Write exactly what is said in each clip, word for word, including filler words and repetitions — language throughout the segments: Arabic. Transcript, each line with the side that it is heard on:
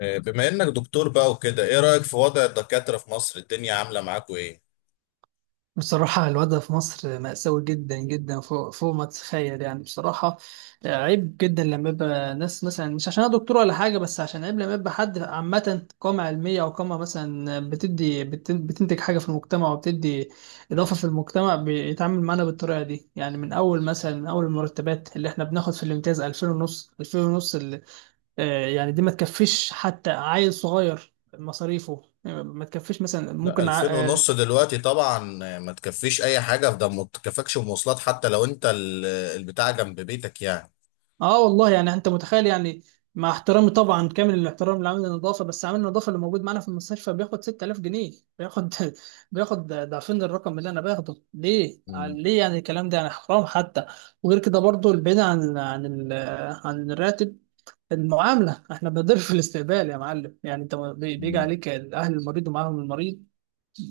left: بما انك دكتور بقى وكده، ايه رأيك في وضع الدكاترة في مصر؟ الدنيا عاملة معاكوا ايه؟
right: بصراحة، الوضع في مصر مأساوي جدا جدا، فوق فوق ما تتخيل يعني بصراحة. عيب جدا لما يبقى ناس مثلا، مش عشان أنا دكتور ولا حاجة، بس عشان عيب لما يبقى حد، عامة، قامة علمية أو قامة مثلا، بتدي بت- بتنتج حاجة في المجتمع وبتدي إضافة في المجتمع، بيتعامل معانا بالطريقة دي. يعني من أول مثلا من أول المرتبات اللي إحنا بناخد في الامتياز، ألفين ونص، ألفين ونص، اللي آه، يعني دي ما تكفيش حتى عيل صغير، مصاريفه ما تكفيش مثلا.
left: لا،
right: ممكن.
left: ألفين ونص دلوقتي طبعا. ما تكفيش اي حاجة في ده، ما تكفكش مواصلات حتى لو انت ال- البتاع جنب بيتك يعني.
right: اه والله، يعني انت متخيل يعني. مع احترامي طبعا، كامل الاحترام لعامل النظافه، بس عامل النظافه اللي موجود معانا في المستشفى بياخد ستة آلاف جنيه. بياخد بياخد ضعفين الرقم اللي انا باخده. ليه؟ آه،
left: مم.
right: ليه؟ يعني الكلام ده يعني حرام حتى. وغير كده برضو، البعيد عن عن ال- عن الراتب، المعامله. احنا بنضرب في الاستقبال يا معلم. يعني انت بي- بيجي عليك اهل المريض ومعاهم المريض.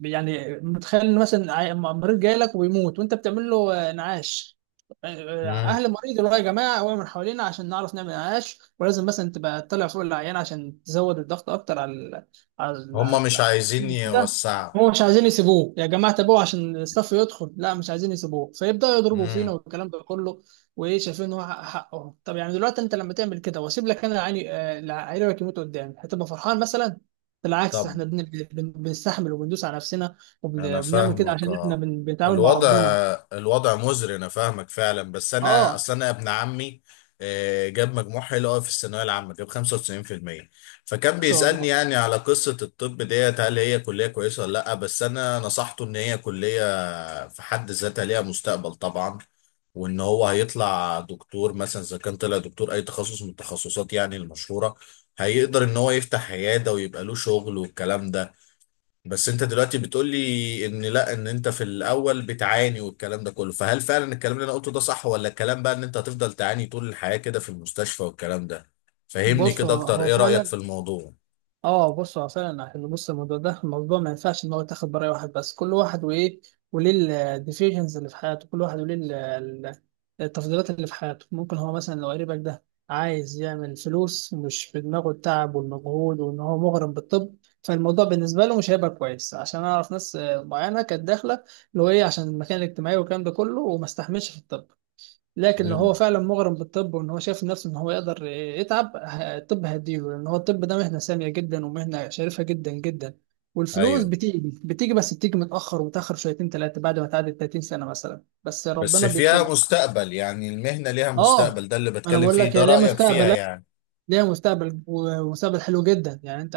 right: يعني متخيل إن مثلا عي- مريض جاي لك وبيموت، وانت بتعمل له آه، نعاش. آه،
left: مم.
right: اهل المريض يقولوا يا جماعه، وقعوا من حوالينا عشان نعرف نعمل نعاش، ولازم مثلا تبقى تطلع فوق العيان عشان تزود الضغط اكتر على ال- على ال-
left: هم
right: على
left: مش عايزين
right: ال- كده.
left: يوسعوا.
right: هو مش عايزين يسيبوه، يا جماعه تابعوه عشان الصف يدخل، لا مش عايزين يسيبوه، فيبداوا يضربوا فينا
left: مم.
right: والكلام ده كله. وايه، شايفين ان هو حق- حقهم. طب يعني دلوقتي انت لما تعمل كده واسيب لك انا العيان، آه، العيان يموت قدامي، هتبقى فرحان مثلا؟ بالعكس،
left: طب
right: احنا بن- بن- بنستحمل وبندوس على نفسنا،
left: انا
right: وبنعمل كده
left: فاهمك،
right: عشان احنا
left: اه.
right: بن- بنتعامل مع
left: الوضع
right: ربنا.
left: الوضع مزري، انا فاهمك فعلا. بس انا
right: اه،
left: اصل انا ابن عمي آه، جاب مجموع حلو قوي في الثانويه العامه، جاب خمسة وتسعين في المية. فكان
right: ما شاء
left: بيسالني
right: الله.
left: يعني على قصه الطب ديت، هل هي كليه كويسه ولا لا؟ بس انا نصحته ان هي كليه في حد ذاتها ليها مستقبل طبعا، وان هو هيطلع دكتور. مثلا اذا كان طلع دكتور اي تخصص من التخصصات يعني المشهوره، هيقدر ان هو يفتح عياده ويبقى له شغل والكلام ده. بس انت دلوقتي بتقول لي ان لا، ان انت في الاول بتعاني والكلام ده كله. فهل فعلا الكلام اللي انا قلته ده صح، ولا الكلام بقى ان انت هتفضل تعاني طول الحياة كده في المستشفى والكلام ده؟ فهمني
right: بص،
left: كده
right: هو
left: اكتر،
right: هو
left: ايه رأيك في
right: فعلا.
left: الموضوع؟
right: اه، بص هو فعلا. عشان بص، الموضوع ده، الموضوع ما ينفعش ان هو يتاخد براي واحد بس. كل واحد وايه وليه الديفيجنز اللي في حياته، كل واحد وليه ال- ال- التفضيلات اللي في حياته. ممكن هو مثلا لو قريبك ده عايز يعمل فلوس، مش في دماغه التعب والمجهود وان هو مغرم بالطب، فالموضوع بالنسبه له مش هيبقى كويس. عشان اعرف ناس آه، معينه كانت داخله، اللي هو ايه، عشان المكان الاجتماعي والكلام ده كله، وما استحملش في الطب. لكن لو
left: امم.
right: هو فعلا مغرم بالطب وان هو شايف نفسه ان هو يقدر يتعب، ه- الطب هيديله، لان هو الطب ده مهنه ساميه جدا ومهنه شريفه جدا جدا. والفلوس
left: ايوه
right: بتيجي بتيجي بس بتيجي متاخر، وتاخر شويتين ثلاثه، بعد ما تعدي تلاتين سنه مثلا، بس
left: بس
right: ربنا
left: فيها
right: بيكرمك.
left: مستقبل يعني، المهنة ليها مستقبل؟
right: اه،
left: ده اللي
right: انا
left: بتكلم
right: بقول
left: فيه
right: لك
left: ده،
right: هي ليها
left: رأيك فيها
right: مستقبل،
left: يعني.
right: ليها مستقبل، ومستقبل حلو جدا. يعني انت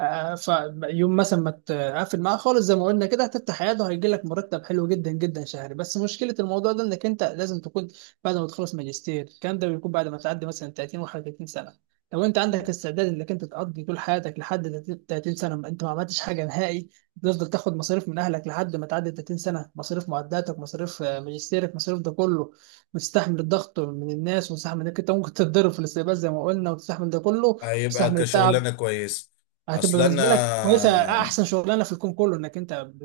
right: آه، آه، ف يوم مثلا ما تقفل معاه خالص، زي ما قلنا كده، هتفتح عياده وهيجي لك مرتب حلو جدا جدا شهري. بس مشكله الموضوع ده انك انت لازم تكون بعد ما تخلص ماجستير. الكلام ده بيكون بعد ما تعدي مثلا تلاتين و31 سنه. لو انت عندك استعداد انك انت تقضي طول حياتك لحد تلاتين سنه ما انت ما عملتش حاجه نهائي، تفضل تاخد مصاريف من اهلك لحد ما تعدي تلاتين سنه. مصاريف معداتك، مصاريف آه، ماجستيرك، مصاريف ده كله. وتستحمل الضغط من الناس، وتستحمل انك انت ممكن تتضرب في الاستقبال زي ما قلنا، وتستحمل ده كله،
left: هيبقى
right: وتستحمل التعب.
left: كشغلانة كويس.
right: هتبقى
left: اصل انا
right: بالنسبه لك كويسه، احسن شغلانه في الكون كله، انك انت ب-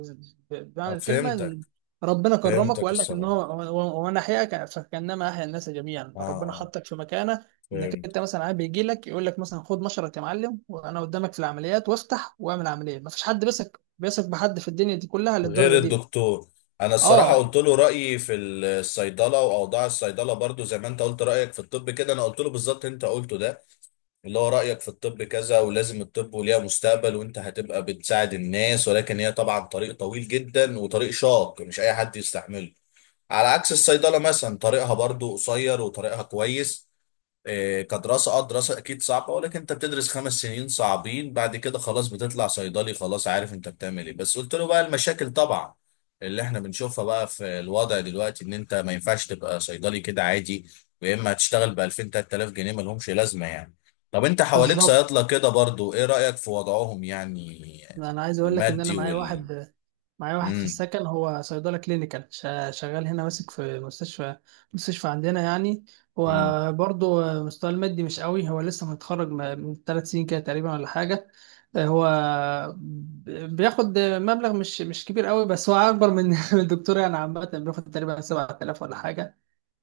right: ب- بمعنى
left: اه،
right: الكلمه،
left: فهمتك.
right: إن ربنا كرمك
left: فهمتك
right: وقال لك ان
left: الصراحة.
right: هو هو- وانا احياك فكانما احيا الناس جميعا.
left: اه،
right: ربنا
left: اه،
right: حطك في مكانه انك
left: فهمت.
right: انت مثلا عاد بيجي لك يقول لك مثلا خد مشرط يا معلم وانا قدامك في العمليات، وافتح واعمل عمليه. مفيش حد بيثق بيثق بحد في الدنيا دي كلها
left: غير
right: للدرجه دي.
left: الدكتور. انا الصراحه
right: اه
left: قلت له رايي في الصيدله واوضاع الصيدله، برضو زي ما انت قلت رايك في الطب كده، انا قلت له بالظبط انت قلته ده. اللي هو رايك في الطب كذا، ولازم الطب وليها مستقبل وانت هتبقى بتساعد الناس، ولكن هي طبعا طريق طويل جدا وطريق شاق مش اي حد يستحمله. على عكس الصيدله مثلا، طريقها برضو قصير وطريقها كويس. إيه، كدراسة، اه دراسة اكيد صعبة، ولكن انت بتدرس خمس سنين صعبين، بعد كده خلاص بتطلع صيدلي، خلاص عارف انت بتعمل ايه. بس قلت له بقى المشاكل طبعا اللي احنا بنشوفها بقى في الوضع دلوقتي، ان انت ما ينفعش تبقى صيدلي كده عادي. ويا اما هتشتغل ب ألفين تلات آلاف جنيه، ما لهمش لازمة يعني. طب انت حواليك
right: بالظبط.
left: صيادلة كده برضو، ايه رأيك في وضعهم يعني؟
right: انا عايز اقول لك ان انا
left: المادي
right: معايا
left: وال
right: واحد معايا واحد في
left: امم.
right: السكن. هو صيدله كلينيكال، شا- شغال هنا ماسك في مستشفى مستشفى عندنا يعني.
left: امم.
right: وبرضه مستواه المادي مش قوي. هو لسه متخرج م- من ثلاث سنين كده تقريبا، ولا حاجه. هو ب- بياخد مبلغ مش مش كبير قوي، بس هو اكبر من من الدكتور يعني. عامه بياخد تقريبا سبعة آلاف ولا حاجه.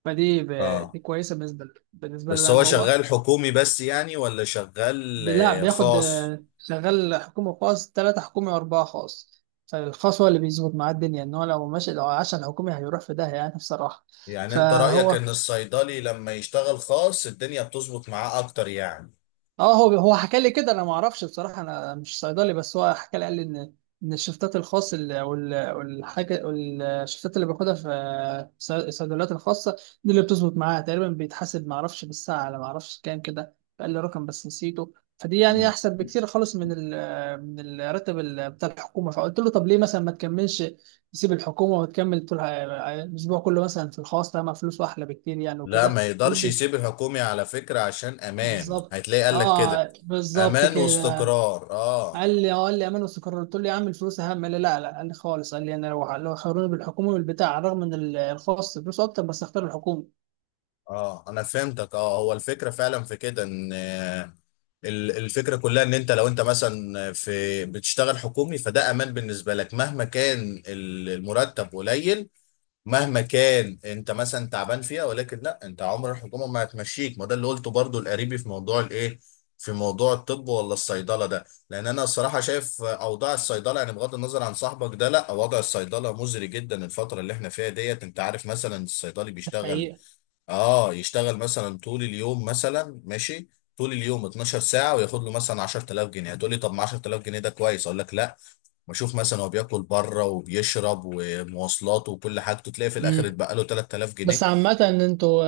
right: فدي ب-
left: اه
right: دي كويسه بالنسبه بالنسبه له
left: بس
right: يعني.
left: هو
right: هو
left: شغال حكومي بس يعني، ولا شغال
right: لا،
left: آه،
right: بياخد
left: خاص؟
right: آه، شغال حكومي خاص، تلاتة حكومي وأربعة خاص. فالخاص هو اللي بيظبط معاه الدنيا. إن هو لو ماشي، لو عاش على الحكومي، هيروح في داهية يعني، بصراحة.
left: يعني انت رأيك
right: فهو
left: ان الصيدلي لما يشتغل خاص الدنيا بتظبط معاه اكتر يعني.
right: اه، هو هو حكى لي كده. انا ما اعرفش بصراحه، انا مش صيدلي، بس هو حكى لي قال لي ان، ان الشفتات الخاص ال- وال- والحاجه، الشفتات اللي باخدها في الصي- الصيدليات الخاصه دي اللي بتظبط معاها تقريبا. بيتحاسب ما اعرفش بالساعه على، ما اعرفش كام كده، قال لي رقم بس نسيته. فدي يعني
left: مم.
right: احسن بكتير خالص من ال، من الراتب ال- بتاع الحكومه. فقلت له طب ليه مثلا ما تكملش؟ تسيب الحكومه وتكمل طول الاسبوع كله مثلا في الخاص، طالما فلوسه احلى بكتير يعني
left: لا،
right: وكده.
left: ما يقدرش يسيب الحكومي على فكرة، عشان امان.
right: بالظبط
left: هتلاقي قالك كده،
right: اه، بالظبط
left: امان
right: كده.
left: واستقرار، اه.
right: قال لي، اه قال لي امان واستقرار. قلت له يا عم، الفلوس اهم. قال لي لا، لا، قال لي خالص. قال لي، انا لو لو خيروني بالحكومه والبتاع، رغم ان ال- الخاص فلوسه اكتر، بس اختار الحكومه.
left: اه، انا فهمتك. اه، هو الفكرة فعلا في كده، ان آه، ال- الفكرة كلها ان انت لو انت مثلا في بتشتغل حكومي، فده امان بالنسبة لك مهما كان ال- المرتب قليل، مهما كان انت مثلا تعبان فيها، ولكن لا، انت عمر الحكومه ما هتمشيك. ما ده اللي قلته برضو القريبي في موضوع الايه، في موضوع الطب ولا الصيدله ده. لان انا الصراحه شايف اوضاع الصيدله، يعني بغض النظر عن صاحبك ده، لا وضع الصيدله مزري جدا الفتره اللي احنا فيها ديت. انت عارف مثلا الصيدلي بيشتغل،
right: حقيقه.
left: اه يشتغل مثلا طول اليوم مثلا ماشي، طول اليوم 12 ساعة وياخد له مثلا عشر آلاف جنيه. هتقول لي طب ما عشر آلاف جنيه ده كويس، اقول لك لا. بشوف مثلا هو بياكل بره وبيشرب ومواصلاته وكل حاجته، تلاقي في الاخر
right: امم.
left: اتبقى له 3000
right: بس
left: جنيه
right: عامة، ان انتوا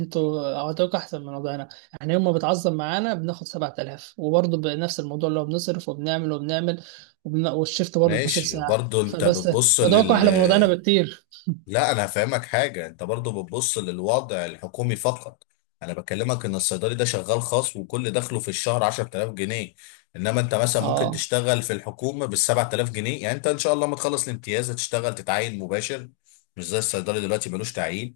right: انتوا عطاكوا احسن من وضعنا. احنا يوم ما بتعظم معانا بناخد سبعة آلاف، وبرضه بنفس الموضوع، اللي هو بنصرف وبنعمل وبنعمل، وبن... والشيفت برضه اتناشر
left: ماشي،
right: ساعة
left: برضو انت
right: فبس.
left: بتبص
right: وضعكم
left: لل
right: احلى من وضعنا بكتير.
left: لا، انا هفهمك حاجه، انت برضو بتبص للوضع الحكومي فقط. انا بكلمك ان الصيدلي ده شغال خاص، وكل دخله في الشهر عشرة آلاف جنيه. انما انت مثلا ممكن
right: اه،
left: تشتغل في الحكومه بال سبعة آلاف جنيه، يعني انت ان شاء الله ما تخلص الامتياز هتشتغل تتعين مباشر، مش زي الصيدلي دلوقتي ملوش تعيين.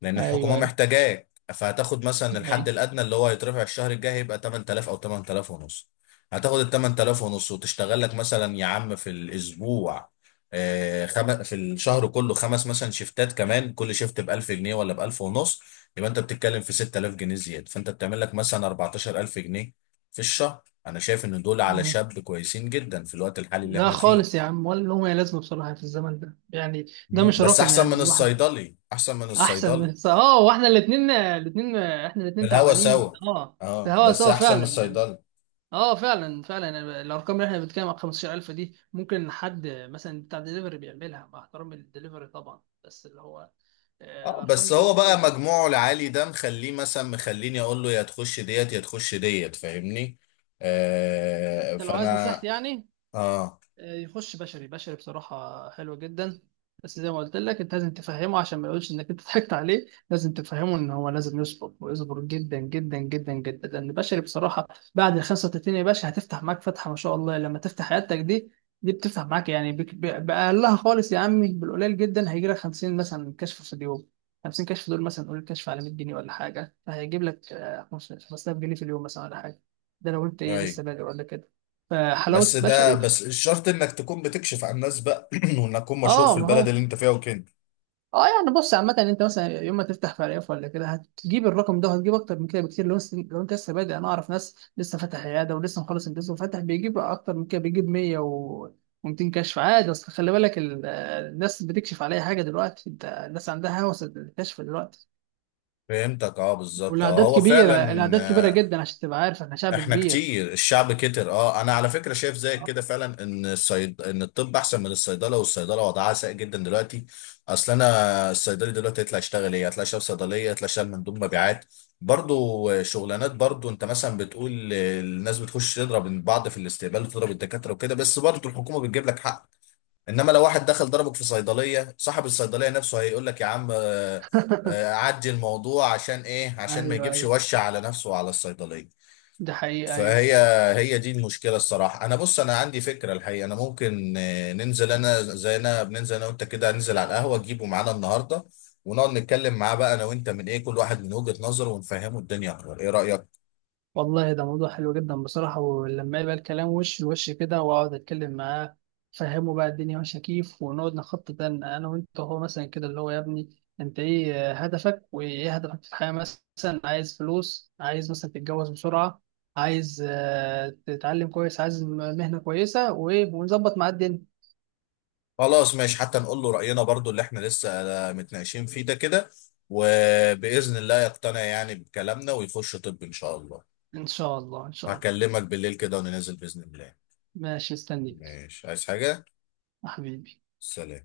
left: لان الحكومه
right: ايوه ايوه،
left: محتاجاك، فهتاخد مثلا الحد الادنى اللي هو هيترفع الشهر الجاي، هيبقى تمنية آلاف او تمنية آلاف ونص. هتاخد ال تمنية آلاف ونص وتشتغل لك مثلا يا عم في الاسبوع، آه، خم... في الشهر كله خمس مثلا شيفتات كمان، كل شيفت ب ألف جنيه ولا ب ألف ونص. يبقى انت بتتكلم في ستة آلاف جنيه زياده، فانت بتعمل لك مثلا أربعتاشر ألف جنيه في الشهر. انا شايف ان دول على
right: ايوه.
left: شاب كويسين جدا في الوقت الحالي اللي
right: لا
left: احنا فيه.
right: خالص يا عم، ولا لهم اي لازمه بصراحه في الزمن ده يعني. ده
left: مم.
right: مش
left: بس
right: رقم
left: احسن
right: يعني
left: من
right: الواحد.
left: الصيدلي، احسن من
right: احسن
left: الصيدلي.
right: من- اه، واحنا الاثنين الاثنين احنا الاثنين
left: الهوا
right: تعبانين.
left: سوا،
right: اه، في
left: اه
right: هوا
left: بس
right: سوا
left: احسن من
right: فعلا يعني.
left: الصيدلي.
right: اه، فعلا فعلا يعني. الارقام اللي احنا بنتكلم عن خمستاشر ألف دي، ممكن حد مثلا بتاع دليفري بيعملها، مع احترامي للدليفري طبعا، بس اللي هو آه،
left: اه
right: الارقام
left: بس
right: دي.
left: هو بقى مجموعه العالي ده مخليه، مثلا مخليني اقول له يا تخش ديت يا تخش ديت، فاهمني. آه
right: انت لو عايز
left: فانا
right: نصيحتي يعني،
left: اه.
right: آه، يخش بشري. بشري بصراحة حلو جدا. بس زي ما قلت لك انت لازم تفهمه، عشان ما يقولش انك انت ضحكت عليه. لازم تفهمه ان هو لازم يصبر، ويصبر جدا جدا جدا جدا. لان بشري بصراحة، بعد ال خمسة وتلاتين يا باشا، هتفتح معاك فتحة ما شاء الله لما تفتح عيادتك دي. دي بتفتح معاك يعني بك- ب- بأقلها خالص يا عمي، بالقليل جدا، هيجي لك خمسين مثلا كشف في اليوم. خمسين كشف دول مثلا، قول كشف على مية جنيه ولا حاجة، فهيجيب لك آه، خمسة آلاف جنيه في اليوم مثلا ولا حاجة. ده لو انت ايه
left: ايوه.
right: لسه بادئ ولا كده.
left: بس
right: فحلاوة
left: ده
right: بشري.
left: بس الشرط انك تكون بتكشف عن الناس بقى وانك تكون مشهور في
right: اه، ما
left: البلد
right: هو،
left: اللي انت فيها وكده.
right: اه، يعني بص، عامة انت مثلا يوم ما تفتح فريق ولا كده، هتجيب الرقم ده، وهتجيب اكتر من كده بكتير. لو لسه- لو انت لسه بادئ. انا اعرف ناس لسه فاتح عياده ولسه مخلص امتياز وفاتح، بيجيب اكتر من كده، بيجيب مية و... و200 كشف عادي. اصل خلي بالك ال- الناس بتكشف على اي حاجه دلوقتي. انت الناس عندها هوس الكشف دلوقتي.
left: فهمتك، اه بالظبط، اه
right: والاعداد
left: هو
right: كبيره،
left: فعلا
right: الاعداد كبيره
left: آه،.
right: جدا، عشان تبقى عارف احنا شعب
left: احنا
right: كبير.
left: كتير، الشعب كتر. اه انا على فكره شايف زيك كده فعلا، ان الصيد ان الطب احسن من الصيدله، والصيدله وضعها سيء جدا دلوقتي. اصل انا الصيدلي دلوقتي يطلع يشتغل ايه، يطلع يشتغل صيدليه، يطلع يشتغل مندوب مبيعات، برضو شغلانات. برضو انت مثلا بتقول الناس بتخش تضرب بعض في الاستقبال وتضرب الدكاتره وكده، بس برضو الحكومه بتجيب لك حق. انما لو واحد دخل ضربك في صيدليه، صاحب الصيدليه نفسه هيقول لك يا عم آه، آه، عدي الموضوع. عشان ايه؟ عشان ما
right: ايوه
left: يجيبش
right: ايوه،
left: وشة على نفسه وعلى الصيدليه.
right: ده حقيقة ايوه.
left: فهي، هي دي المشكله الصراحه. انا بص انا عندي فكره الحقيقه، انا ممكن آه، ننزل انا زي انا بننزل انا وانت كده، ننزل على القهوه تجيبه معانا النهارده، ونقعد نتكلم معاه بقى انا وانت، من ايه كل واحد من وجهه نظره، ونفهمه الدنيا اكتر، ايه رايك؟
right: والله ده موضوع حلو جدا بصراحة. ولما يبقى الكلام وش لوش كده، وأقعد أتكلم معاه، فهمه بقى الدنيا ماشية كيف، ونقعد نخطط أنا أنا وأنت، هو مثلا كده اللي هو، يا ابني أنت إيه هدفك، وإيه هدفك في الحياة مثلا؟ عايز فلوس؟ عايز مثلا تتجوز بسرعة؟ عايز آه، تتعلم كويس؟ عايز مهنة كويسة؟ وإيه ونظبط مع الدنيا.
left: خلاص ماشي. حتى نقول له راينا برضو اللي احنا لسه آه، متناقشين فيه ده كده. وباذن الله يقتنع يعني بكلامنا ويخش طب ان شاء الله.
right: إن شاء الله، إن شاء الله.
left: هكلمك بالليل كده وننزل باذن الله.
right: ماشي استنيك
left: ماشي، عايز حاجه؟
right: يا حبيبي.
left: سلام.